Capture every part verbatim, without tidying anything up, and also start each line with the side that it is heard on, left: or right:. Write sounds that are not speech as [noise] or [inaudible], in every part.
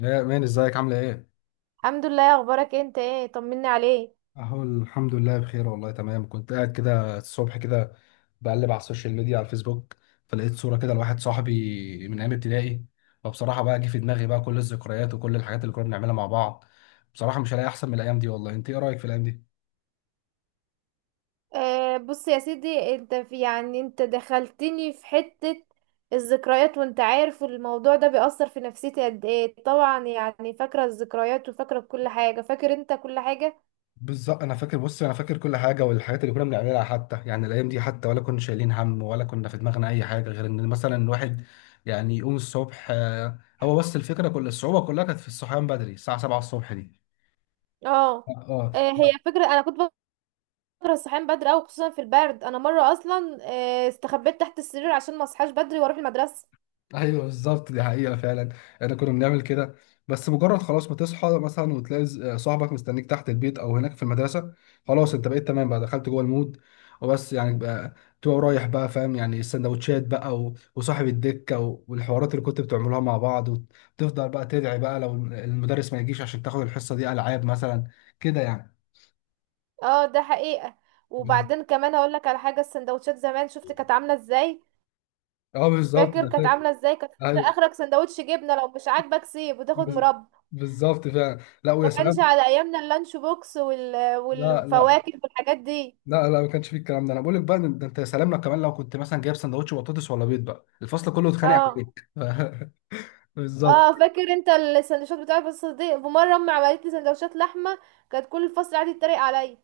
left: يا مان ازيك عاملة ايه؟
right: الحمد لله. اخبارك انت ايه؟ طمني عليك.
left: اهو الحمد لله بخير والله تمام. كنت قاعد كده الصبح كده بقلب على السوشيال ميديا على الفيسبوك، فلقيت صورة كده لواحد صاحبي من ايام ابتدائي، فبصراحة بقى جه في دماغي بقى كل الذكريات وكل الحاجات اللي كنا بنعملها مع بعض. بصراحة مش هلاقي احسن من الايام دي والله. انت ايه رأيك في الايام دي؟
right: أه بص يا سيدي، انت في يعني انت دخلتني في حتة الذكريات، وانت عارف الموضوع ده بيأثر في نفسيتي قد ايه طبعا، يعني فاكرة الذكريات وفاكرة كل حاجة، فاكر انت كل حاجة.
left: بالظبط انا فاكر، بص انا فاكر كل حاجة، والحاجات اللي كنا بنعملها، حتى يعني الايام دي، حتى ولا كنا شايلين هم، ولا كنا في دماغنا اي حاجة غير ان مثلا الواحد يعني يقوم الصبح. آه، هو بس الفكرة كل الصعوبة كلها كانت في الصحيان بدري الساعة سبعة الصبح دي.
right: اه.
left: اه.
right: أه هي فكرة، انا كنت بكره الصحيان بدري اوي، خصوصا في البرد. انا مرة اصلا أه استخبيت تحت السرير عشان ما اصحاش بدري واروح المدرسة.
left: ايوه بالظبط، دي حقيقة فعلا. احنا كنا بنعمل كده. بس مجرد خلاص ما تصحى مثلا وتلاقي ز- صاحبك مستنيك تحت البيت او هناك في المدرسة، خلاص انت بقيت تمام بقى، دخلت جوه المود. وبس يعني بقى تبقى رايح بقى، فاهم يعني السندوتشات بقى، و- وصاحب الدكة، و- والحوارات اللي كنت بتعملوها مع بعض، وتفضل بقى تدعي بقى لو المدرس ما يجيش عشان تاخد الحصة دي ألعاب مثلا، كده يعني.
right: اه، ده حقيقة.
left: بز-
right: وبعدين كمان هقول لك على حاجة، السندوتشات زمان شفت كانت عاملة ازاي؟
left: اه بالظبط
right: فاكر
left: انا
right: كانت
left: فاكر.
right: عامله ازاي؟ كانت فاكرة،
left: ايوه.
right: اخرك سندوتش جبنه، لو مش عاجبك سيب وتاخد
left: بز-
right: مربى.
left: بالظبط فعلا، لا
right: ده
left: ويا
right: كانش
left: سلام.
right: على ايامنا اللانش بوكس وال...
left: لا لا،
right: والفواكه والحاجات دي.
left: لا لا، ما كانش فيه الكلام ده. انا بقول لك بقى، إن- ده انت يا سلام، لو كمان لو كنت مثلا جايب سندوتش بطاطس ولا بيض بقى الفصل كله اتخانق
right: اه.
left: عليك. [laughs] بالظبط.
right: اه، فاكر انت السندوتشات بتاعت بس دي، ومره امي عملت لي سندوتشات لحمه، كانت كل الفصل قاعد يتريق عليا.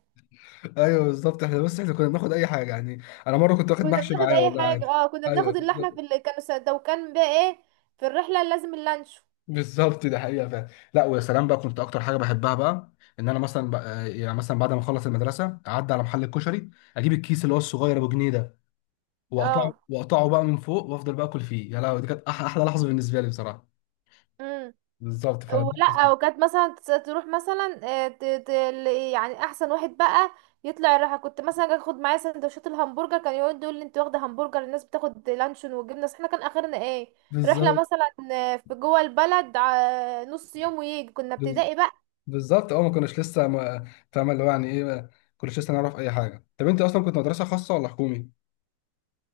left: ايوه بالظبط، احنا بس احنا كنا بناخد اي حاجه يعني، انا مره كنت واخد
right: كنا
left: محشي
right: بناخد
left: معايا
right: اي
left: والله
right: حاجه،
left: عادي.
right: اه، كنا
left: ايوه
right: بناخد اللحمه، في
left: بالظبط.
right: اللي كانوا سد- لو كان بقى ايه، في الرحله لازم اللانش.
left: بالظبط ده حقيقه فعلا. لا ويا سلام بقى، كنت اكتر حاجه بحبها بقى ان انا مثلا بقى يعني مثلا بعد ما اخلص المدرسه اعدي على محل الكشري، اجيب الكيس اللي هو الصغير ابو جنيه ده، واقطعه
right: اه.
left: واقطعه بقى من فوق، وافضل بقى اكل فيه. يا لهوي، دي كانت أح- احلى لحظه بالنسبه لي بصراحه.
right: مم.
left: بالظبط ف
right: ولا، وكانت مثلا تس- تروح مثلا، آه، ت- ت- ل- يعني احسن واحد بقى يطلع يروح. كنت مثلا أجي اخد معايا سندوتشات الهمبرجر، كان يقعد يقول لي انت واخده همبرجر، الناس بتاخد لانشون وجبنه، بس احنا كان اخرنا ايه؟ رحله مثلا آه، في جوه البلد ع- نص يوم ويجي، كنا
left: بالظبط.
right: ابتدائي بقى.
left: بالظبط اه، ما كناش لسه ما فاهم اللي هو يعني ايه، ما كناش لسه نعرف اي حاجه. طب انت اصلا كنت مدرسه خاصه ولا حكومي؟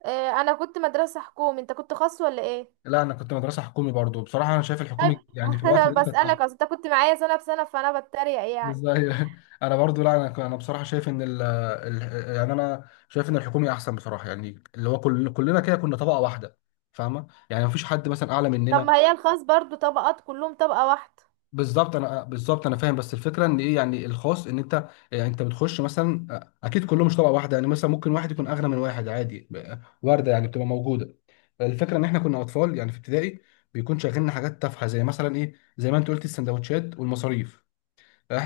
right: آه، انا كنت مدرسه حكومي، انت كنت خاص ولا ايه؟
left: لا انا كنت مدرسه حكومي برضو. بصراحه انا شايف
right: طيب.
left: الحكومي يعني في
right: [laughs]
left: الوقت
right: أنا
left: ده كانت احسن.
right: بسالك، اصل انت كنت معايا سنه بسنه، فانا بتريق يعني.
left: ازاي؟ [laughs] انا برضو، لا انا ك- انا بصراحه شايف ان ال ال- يعني انا شايف ان الحكومي احسن بصراحه، يعني اللي هو كل كلنا كده كنا طبقه واحده فاهمه، يعني مفيش حد مثلا اعلى
right: طب،
left: مننا.
right: ما هي الخاص برضو طبقات كلهم طبقه واحده.
left: بالظبط انا، بالظبط انا فاهم. بس الفكره ان ايه يعني، الخاص ان انت يعني انت بتخش مثلا، آه، اكيد كلهم مش طبقه واحده، يعني مثلا ممكن واحد يكون اغنى من واحد عادي، ب- وارده، يعني بتبقى موجوده. الفكره ان احنا كنا اطفال يعني في ابتدائي، بيكون شاغلنا حاجات تافهه زي مثلا ايه، زي ما انت قلت السندوتشات والمصاريف. إح-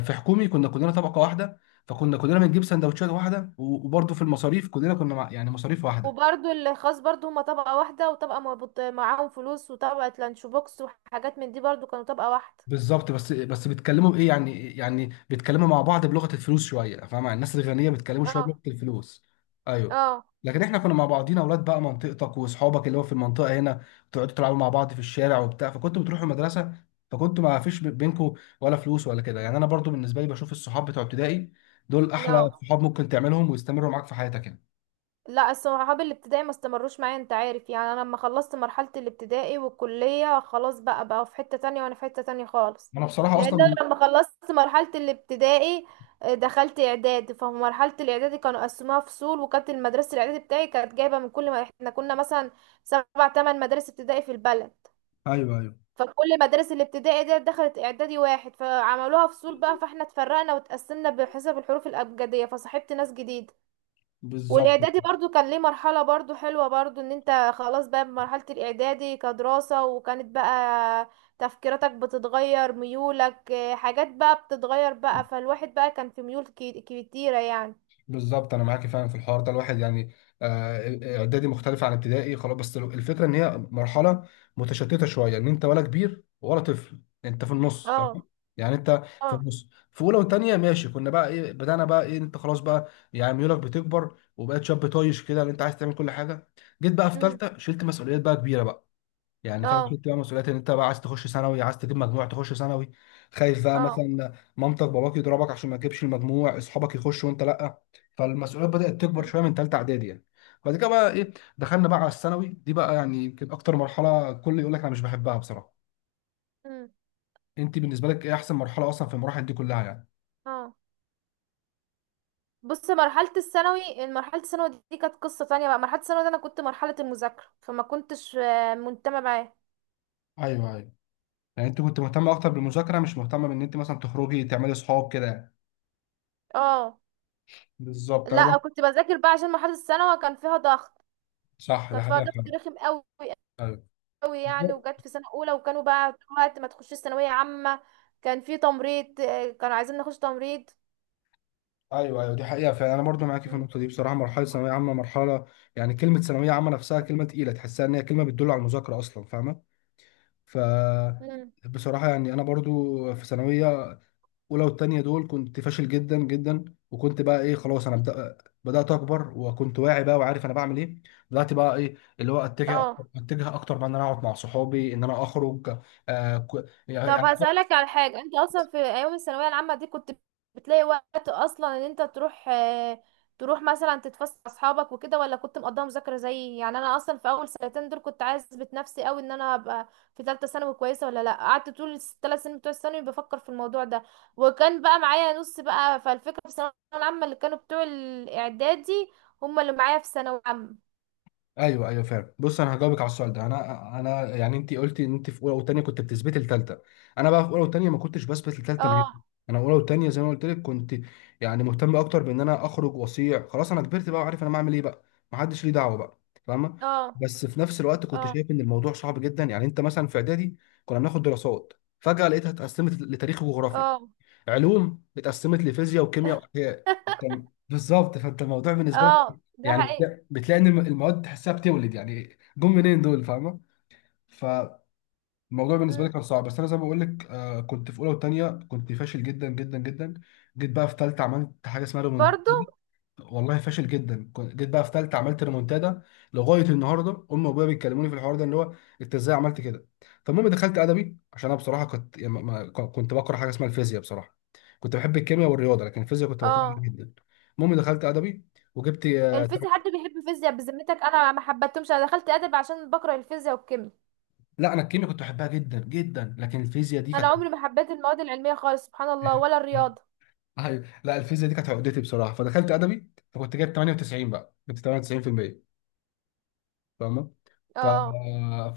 left: في حكومي كنا كلنا طبقه واحده، فكنا كلنا بنجيب سندوتشات واحده، وبرده في المصاريف كلنا كنا مع- يعني مصاريف واحده.
right: وبرضو الخاص برضو هما طبقة واحدة، وطبقة مربوط معاهم فلوس، وطبقة لانش بوكس وحاجات من دي، برضو كانوا طبقة واحدة.
left: بالظبط. بس بس بيتكلموا بايه يعني، يعني بيتكلموا مع بعض بلغه الفلوس شويه، فاهم يعني الناس الغنيه بيتكلموا شويه
right: اه.
left: بلغه الفلوس. ايوه.
right: اه.
left: لكن احنا كنا مع بعضينا اولاد بقى منطقتك واصحابك اللي هو في المنطقه هنا، تقعدوا تلعبوا مع بعض في الشارع وبتاع، فكنتوا بتروحوا المدرسه، فكنتوا ما فيش بينكم ولا فلوس ولا كده. يعني انا برضو بالنسبه لي بشوف الصحاب بتوع ابتدائي دول احلى
right: اه.
left: صحاب ممكن تعملهم ويستمروا معاك في حياتك يعني.
right: لا، صحابي الابتدائي ما استمروش معايا، انت عارف يعني. انا لما خلصت مرحلة الابتدائي والكلية خلاص بقى بقى في حتة تانية وانا في حتة تانية خالص.
left: انا بصراحه اصلا
right: لان
left: من...
right: انا لما خلصت مرحلة الابتدائي آه، دخلت اعدادي، فمرحلة الاعدادي كانوا قسموها فصول، وكانت المدرسة الاعدادي بتاعي كانت جايبة من كل ما احنا كنا مثلا سبع تمن مدارس ابتدائي في البلد.
left: ايوه ايوه
right: فكل مدارس الابتدائي دي دخلت اعدادي واحد، فعملوها فصول بقى، فاحنا اتفرقنا واتقسمنا بحسب الحروف الابجديه، فصاحبت ناس جديده.
left: بالظبط.
right: والاعدادي برضو كان ليه مرحله برضو حلوه، برضو ان انت خلاص بقى بمرحله الاعدادي كدراسه، وكانت بقى تفكيراتك بتتغير، ميولك آه، حاجات بقى بتتغير بقى، فالواحد بقى كان في ميول كي- كتيره يعني.
left: بالظبط انا معاكي فعلا في الحوار ده، الواحد يعني، آه، آه، اعدادي مختلف عن ابتدائي خلاص، بس الفكره ان هي مرحله متشتته شويه، ان انت ولا كبير ولا طفل، انت في النص
right: اه.
left: فاهم. يعني انت في
right: اه.
left: النص في اولى وثانيه، ماشي، كنا بقى ايه، بدانا بقى ايه، انت خلاص بقى، يعني ميولك بتكبر، وبقيت شاب طايش كده، ان انت عايز تعمل كل حاجه. جيت بقى في
right: امم.
left: ثالثه، شلت مسؤوليات بقى كبيره بقى، يعني فاهم،
right: اه.
left: شلت بقى مسؤوليات ان انت بقى عايز تخش ثانوي، عايز تجيب مجموع تخش ثانوي، خايف بقى
right: اه.
left: مثلا مامتك باباك يضربك عشان ما تجيبش المجموع، اصحابك يخشوا وانت لا. فالمسؤوليات بدأت تكبر
right: امم.
left: شويه من ثالثه اعدادي يعني. بعد كده بقى ايه دخلنا بقى على الثانوي، دي بقى يعني يمكن اكتر مرحله الكل يقول لك انا مش بحبها بصراحه.
right: امم.
left: انت بالنسبه لك ايه احسن مرحله اصلا في المراحل دي كلها يعني؟
right: اه، بص مرحلة الثانوي، مرحلة الثانوي دي كانت قصة تانية بقى. مرحلة الثانوي دي أنا كنت مرحلة المذاكرة، فما كنتش آه، منتمة معاه.
left: ايوه ايوه. يعني انت كنت مهتمه اكتر بالمذاكره، مش مهتمه بان انت مثلا تخرجي تعملي صحاب كده يعني.
right: اه.
left: بالظبط انا
right: لا
left: برضه.
right: كنت بذاكر بقى، عشان مرحلة الثانوي كان فيها ضغط.
left: صح ده
right: كانت فيها
left: حقيقه
right: ضغط
left: فعلا.
right: رخم قوي قوي يعني،
left: ايوه
right: وجت في سنة أولى وكانوا بقى طول الوقت ما تخشيش ثانوية عامة. كان في تمريض، آه، كانوا عايزين نخش تمريض.
left: ايوه ايوه دي حقيقه فعلا. انا برضو معاكي في
right: مم.
left: النقطه دي بصراحه. مرحله ثانويه عامه مرحله، يعني كلمه ثانويه عامه نفسها كلمه تقيله، تحسها ان هي كلمه بتدل على المذاكره اصلا فاهمه. ف
right: مم.
left: بصراحه يعني انا برضو في ثانويه اولى والتانيه دول كنت فاشل جدا جدا، وكنت بقى ايه خلاص انا بدأ بدات اكبر، وكنت واعي بقى وعارف انا بعمل ايه. بدات بقى ايه اللي هو اتجه
right: اه،
left: اتجه اكتر بقى ان انا اقعد مع صحابي، ان انا اخرج. آه ك-
right: طب
left: يعني.
right: هسألك على حاجة، انت اصلا في ايام الثانوية العامة دي كنت بتلاقي وقت اصلا ان انت تروح آه، تروح مثلا تتفسح مع اصحابك وكده، ولا كنت مقضيها مذاكرة؟ زي يعني انا اصلا في اول سنتين دول كنت عايزة نفسي قوي ان انا ابقى في ثالثة ثانوي كويسة، ولا لا قعدت طول الثلاث سنين بتوع الثانوي بفكر في الموضوع ده. وكان بقى معايا نص بقى، فالفكرة في الثانوية العامة اللي كانوا بتوع الاعدادي هم اللي معايا في ثانوي عامة.
left: ايوه ايوه فاهم. بص انا هجاوبك على السؤال ده، انا انا يعني، انت قلتي ان انت في اولى وثانيه كنت بتثبتي الثالثه. انا بقى في اولى وثانيه ما كنتش بثبت الثالثه نهائي.
right: اه.
left: انا اولى وثانيه زي ما قلت لك كنت يعني مهتم اكتر بان انا اخرج واصيع، خلاص انا كبرت بقى وعارف انا بعمل ايه بقى، ما حدش ليه دعوه بقى فاهمه.
right: اه.
left: بس في نفس الوقت
right: اه.
left: كنت شايف ان الموضوع صعب جدا، يعني انت مثلا في اعدادي كنا بناخد دراسات، فجاه لقيتها اتقسمت لتاريخ وجغرافيا،
right: اه.
left: علوم اتقسمت لفيزياء وكيمياء واحياء، انت
right: [laughs]
left: بالظبط. فانت الموضوع بالنسبه لك
right: اه، ده
left: يعني
right: حقيقي.
left: بتلاقي, بتلاقي ان المواد تحسها بتولد، يعني جم منين دول فاهمه. فالموضوع بالنسبه لي
right: مم.
left: كان صعب، بس انا زي ما بقول لك آه كنت في اولى وثانيه كنت فاشل جدا جدا جدا. جيت بقى في ثالثه عملت حاجه اسمها،
right: برضو.
left: والله فاشل جدا، كنت- جيت بقى في ثالثه عملت ريمونتادا. لغايه النهارده امي وابويا بيتكلموني في الحوار ده اللي هو انت ازاي عملت كده. فالمهم دخلت ادبي عشان انا بصراحه كنت يعني، ما- ما- كنت بكره حاجه اسمها الفيزياء بصراحه. كنت بحب الكيمياء والرياضه، لكن الفيزياء كنت بكرهها
right: اه.
left: جدا. المهم دخلت ادبي وجبت، آه، تم-
right: الفيزياء، حد بيحب الفيزياء بذمتك؟ انا ما حبيتهمش، انا دخلت ادب عشان بكره الفيزياء والكيمياء.
left: لا انا الكيمياء كنت بحبها جدا جدا، لكن الفيزياء دي
right: انا
left: كانت...
right: عمري ما حبيت المواد العلميه خالص، سبحان الله،
left: [laughs]
right: ولا الرياضه.
left: ايوه لا الفيزياء دي كانت عقدتي بصراحه. فدخلت ادبي، فكنت جايب تمانية وتسعين بقى، جبت تمانية وتسعين بالمية فاهمه. ف...
right: اه.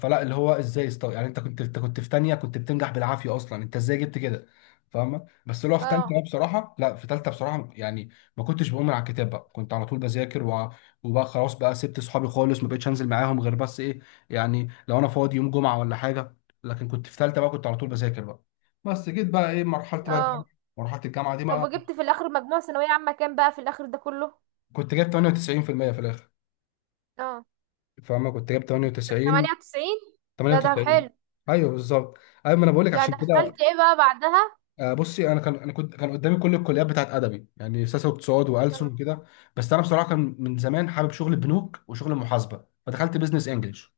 left: فلا اللي هو ازاي استو... يعني انت كنت، انت كنت في تانية كنت بتنجح بالعافيه اصلا، انت ازاي جبت كده فاهمه. بس اللي هو في تالتة،
right: اه.
left: أنا بصراحه لا، في تالتة بصراحه يعني ما كنتش بقوم على الكتاب بقى، كنت على طول بذاكر و... وبقى خلاص بقى سبت صحابي خالص، ما بقتش انزل معاهم غير بس ايه، يعني لو انا فاضي يوم جمعه ولا حاجه. لكن كنت في تالتة بقى كنت على طول بذاكر بقى. بس جيت بقى ايه مرحله بقى الجامعه،
right: اه،
left: مرحله الجامعه دي
right: طب
left: بقى،
right: وجبت في الاخر مجموع ثانويه عامه كام بقى في الاخر ده كله؟
left: كنت جايب تمانية وتسعين بالمية في المية في الاخر
right: اه.
left: فاهمه. كنت جايب تمانية وتسعين.
right: ثمانية وتسعين. ده ده
left: تمانية وتسعين.
right: حلو.
left: ايوه بالظبط. ايوه ما انا بقول لك
right: يعني
left: عشان كده.
right: دخلت ايه بقى بعدها؟
left: آه، بصي انا كان انا كنت، كان قدامي كل الكليات بتاعت ادبي يعني سياسه واقتصاد والسن
right: اه.
left: وكده، بس انا بصراحه كان من زمان حابب شغل البنوك وشغل المحاسبه فدخلت بزنس انجلش.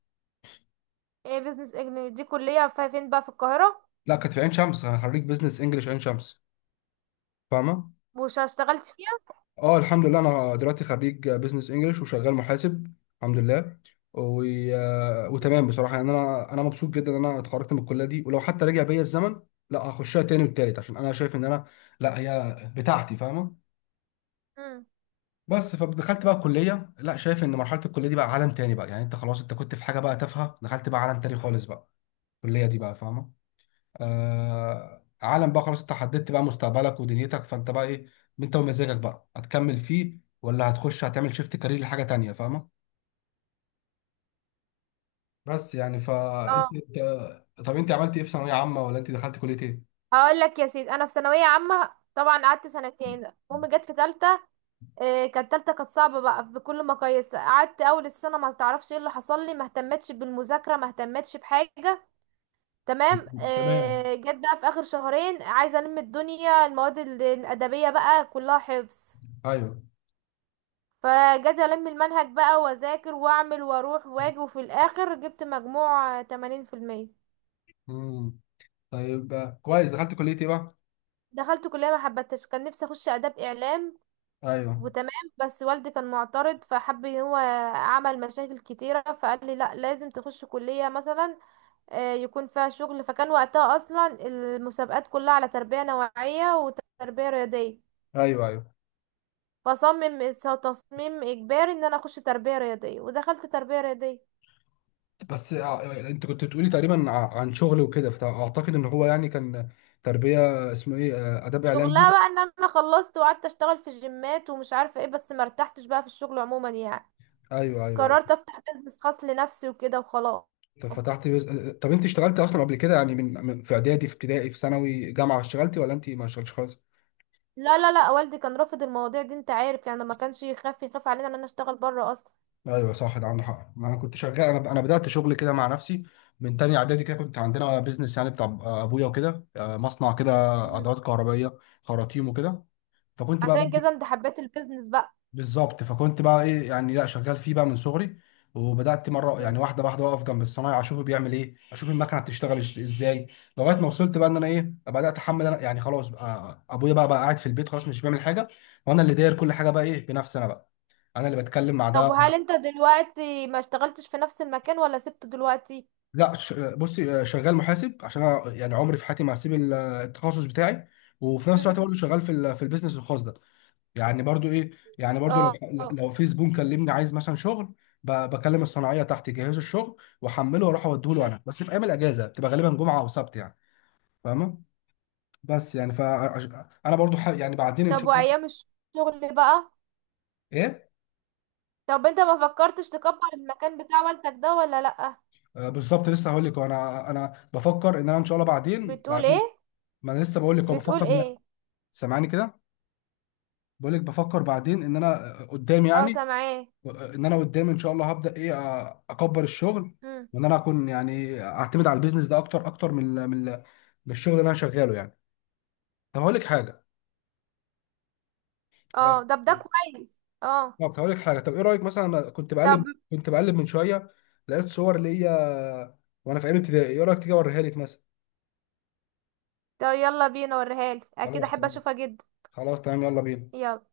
right: ايه بيزنس اجنبي دي، كليه في- فين بقى في القاهره؟
left: لا كانت في عين شمس، انا خريج بزنس انجلش عين شمس فاهمه.
right: وش اشتغلت فيها؟
left: اه الحمد لله، انا دلوقتي خريج بزنس انجلش وشغال محاسب، الحمد لله. و... آه، وتمام بصراحه، يعني انا انا مبسوط جدا ان انا اتخرجت من الكليه دي، ولو حتى رجع بيا الزمن لا هخشها تاني والتالت، عشان انا شايف ان انا، لا هي بتاعتي فاهمه.
right: امم
left: بس فدخلت بقى الكليه، لا شايف ان مرحله الكليه دي بقى عالم تاني بقى، يعني انت خلاص انت كنت في حاجه بقى تافهه، دخلت بقى عالم تاني خالص بقى، الكليه دي بقى فاهمه. آه عالم بقى خلاص، انت حددت بقى مستقبلك ودنيتك، فانت بقى ايه، انت ومزاجك بقى هتكمل فيه ولا هتخش هتعمل شيفت كارير لحاجه تانيه فاهمه. بس يعني
right: اه،
left: فانت إنت- طب انت عملت ايه في ثانويه عامه ولا انت دخلت كليه ايه؟
right: هقول لك يا سيدي. انا في ثانويه عامه طبعا قعدت سنتين، امي جت في ثالثه. إيه، كانت تالتة كانت صعبة بقى بكل مقاييس، قعدت اول السنة ما تعرفش ايه اللي حصل لي، ما اهتمتش بالمذاكرة، ما اهتمتش بحاجة. تمام.
left: تمام
right: إيه، جت بقى في اخر شهرين عايزة الم الدنيا، المواد ال- الادبية بقى كلها حفظ.
left: ايوه.
right: فجيت الم المنهج بقى، واذاكر واعمل واروح واجي، وفي الاخر جبت مجموع ثمانين في المية.
left: امم. طيب كويس، دخلت كليه ايه بقى؟
right: دخلت كلية ما حبتش، كان نفسي اخش اداب اعلام،
left: ايوه
right: وتمام. بس والدي كان معترض فحب ان هو عمل مشاكل كتيرة، فقال لي لا لازم تخش كلية مثلا آه، يكون فيها شغل. فكان وقتها اصلا المسابقات كلها على تربية نوعية وتربية رياضية،
left: ايوه ايوه.
right: فصمم تصميم اجباري ان انا اخش تربية رياضية، ودخلت تربية رياضية.
left: بس ع- انت كنت بتقولي تقريبا ع- عن شغل وكده، فاعتقد ان هو يعني كان تربيه، اسمه ايه، آه، اداب اعلام
right: شغلها
left: دي.
right: بقى ان انا خلصت وقعدت اشتغل في الجيمات ومش عارفة ايه، بس مرتحتش بقى في الشغل عموما يعني.
left: ايوه ايوه ايوه.
right: قررت افتح بيزنس خاص لنفسي وكده وخلاص.
left: طب فتحت بيز... آه، آه، طب انت اشتغلت اصلا قبل كده يعني، من من- في اعدادي في ابتدائي في ثانوي جامعه، اشتغلتي ولا انت ما اشتغلتش خالص؟
right: لا، لا، لا، والدي كان رافض المواضيع دي، انت عارف يعني، ما كانش يخاف يخاف علينا ان انا اشتغل بره اصلا.
left: ايوه صح ده عندك حق. انا كنت شغال، انا انا بدات شغل كده مع نفسي من تاني اعدادي كده، كنت عندنا بيزنس يعني بتاع ابويا وكده، آه، مصنع كده
right: مم.
left: ادوات كهربائيه خراطيم وكده، فكنت بقى.
right: عشان كده انت حبيت البيزنس بقى.
left: بالظبط فكنت بقى ايه يعني، لا شغال فيه بقى من صغري، وبدات مره يعني
right: مم.
left: واحده واحده اقف جنب الصنايعي اشوفه بيعمل ايه، اشوف المكنه بتشتغل إش- ازاي، لغايه ما وصلت بقى ان انا ايه بدات احمل انا، يعني خلاص بقى ابويا بقى بقى قاعد في البيت خلاص مش بيعمل حاجه، وانا اللي داير كل حاجه بقى ايه بنفسي، انا بقى انا اللي بتكلم مع
right: طب
left: ده.
right: وهل انت دلوقتي ما اشتغلتش في نفس المكان ولا سبته دلوقتي؟
left: لا ش- بصي، آه، شغال محاسب، عشان انا يعني عمري في حياتي ما هسيب ال- التخصص بتاعي، وفي نفس الوقت
right: مم.
left: برضه شغال في ال- في البيزنس الخاص ده، يعني برضو ايه، يعني برضو لو
right: اه. آه.
left: لو في زبون كلمني عايز مثلا شغل، ب- بكلم الصناعيه تحت يجهزوا الشغل واحمله واروح اوديه له،
right: مم.
left: انا بس في ايام الاجازه بتبقى غالبا جمعه او سبت يعني فاهمه. بس يعني ف انا برضو ح... يعني بعدين ان
right: طب
left: شاء الله.
right: وايام الشغل بقى؟
left: ايه.
right: طب انت ما فكرتش تكبر المكان بتاع والدك ده ولا لأ؟
left: آه بالظبط لسه هقول لك، انا انا بفكر ان انا ان شاء الله بعدين
right: بتقول ايه؟
left: بعدين. ما انا لسه بقول لك أهو،
right: بتقول
left: بفكر ان.
right: ايه؟
left: سامعني كده، بقول لك بفكر بعدين، ان انا قدام
right: اه،
left: يعني،
right: سامعاه.
left: ان انا قدام ان شاء الله هبدا ايه، آه، اكبر الشغل،
right: مم.
left: وان انا اكون يعني اعتمد على البيزنس ده اكتر اكتر من ال- من ال- من الشغل اللي انا شغاله يعني. طب هقول لك حاجه. آه،
right: اه، طب ده كويس. اه.
left: طب هقول لك حاجه، طب ايه رايك مثلا؟ انا كنت
right: طب.
left: بقلب كنت بقلب من شويه لقيت صور ليا وانا في ايام ابتدائي، ايه رايك تيجي اوريها لك مثلا؟
right: طب يلا بينا وريهالي، اكيد
left: خلاص
right: احب
left: تمام.
right: اشوفها جدا.
left: خلاص تمام يلا بينا.
right: يلا.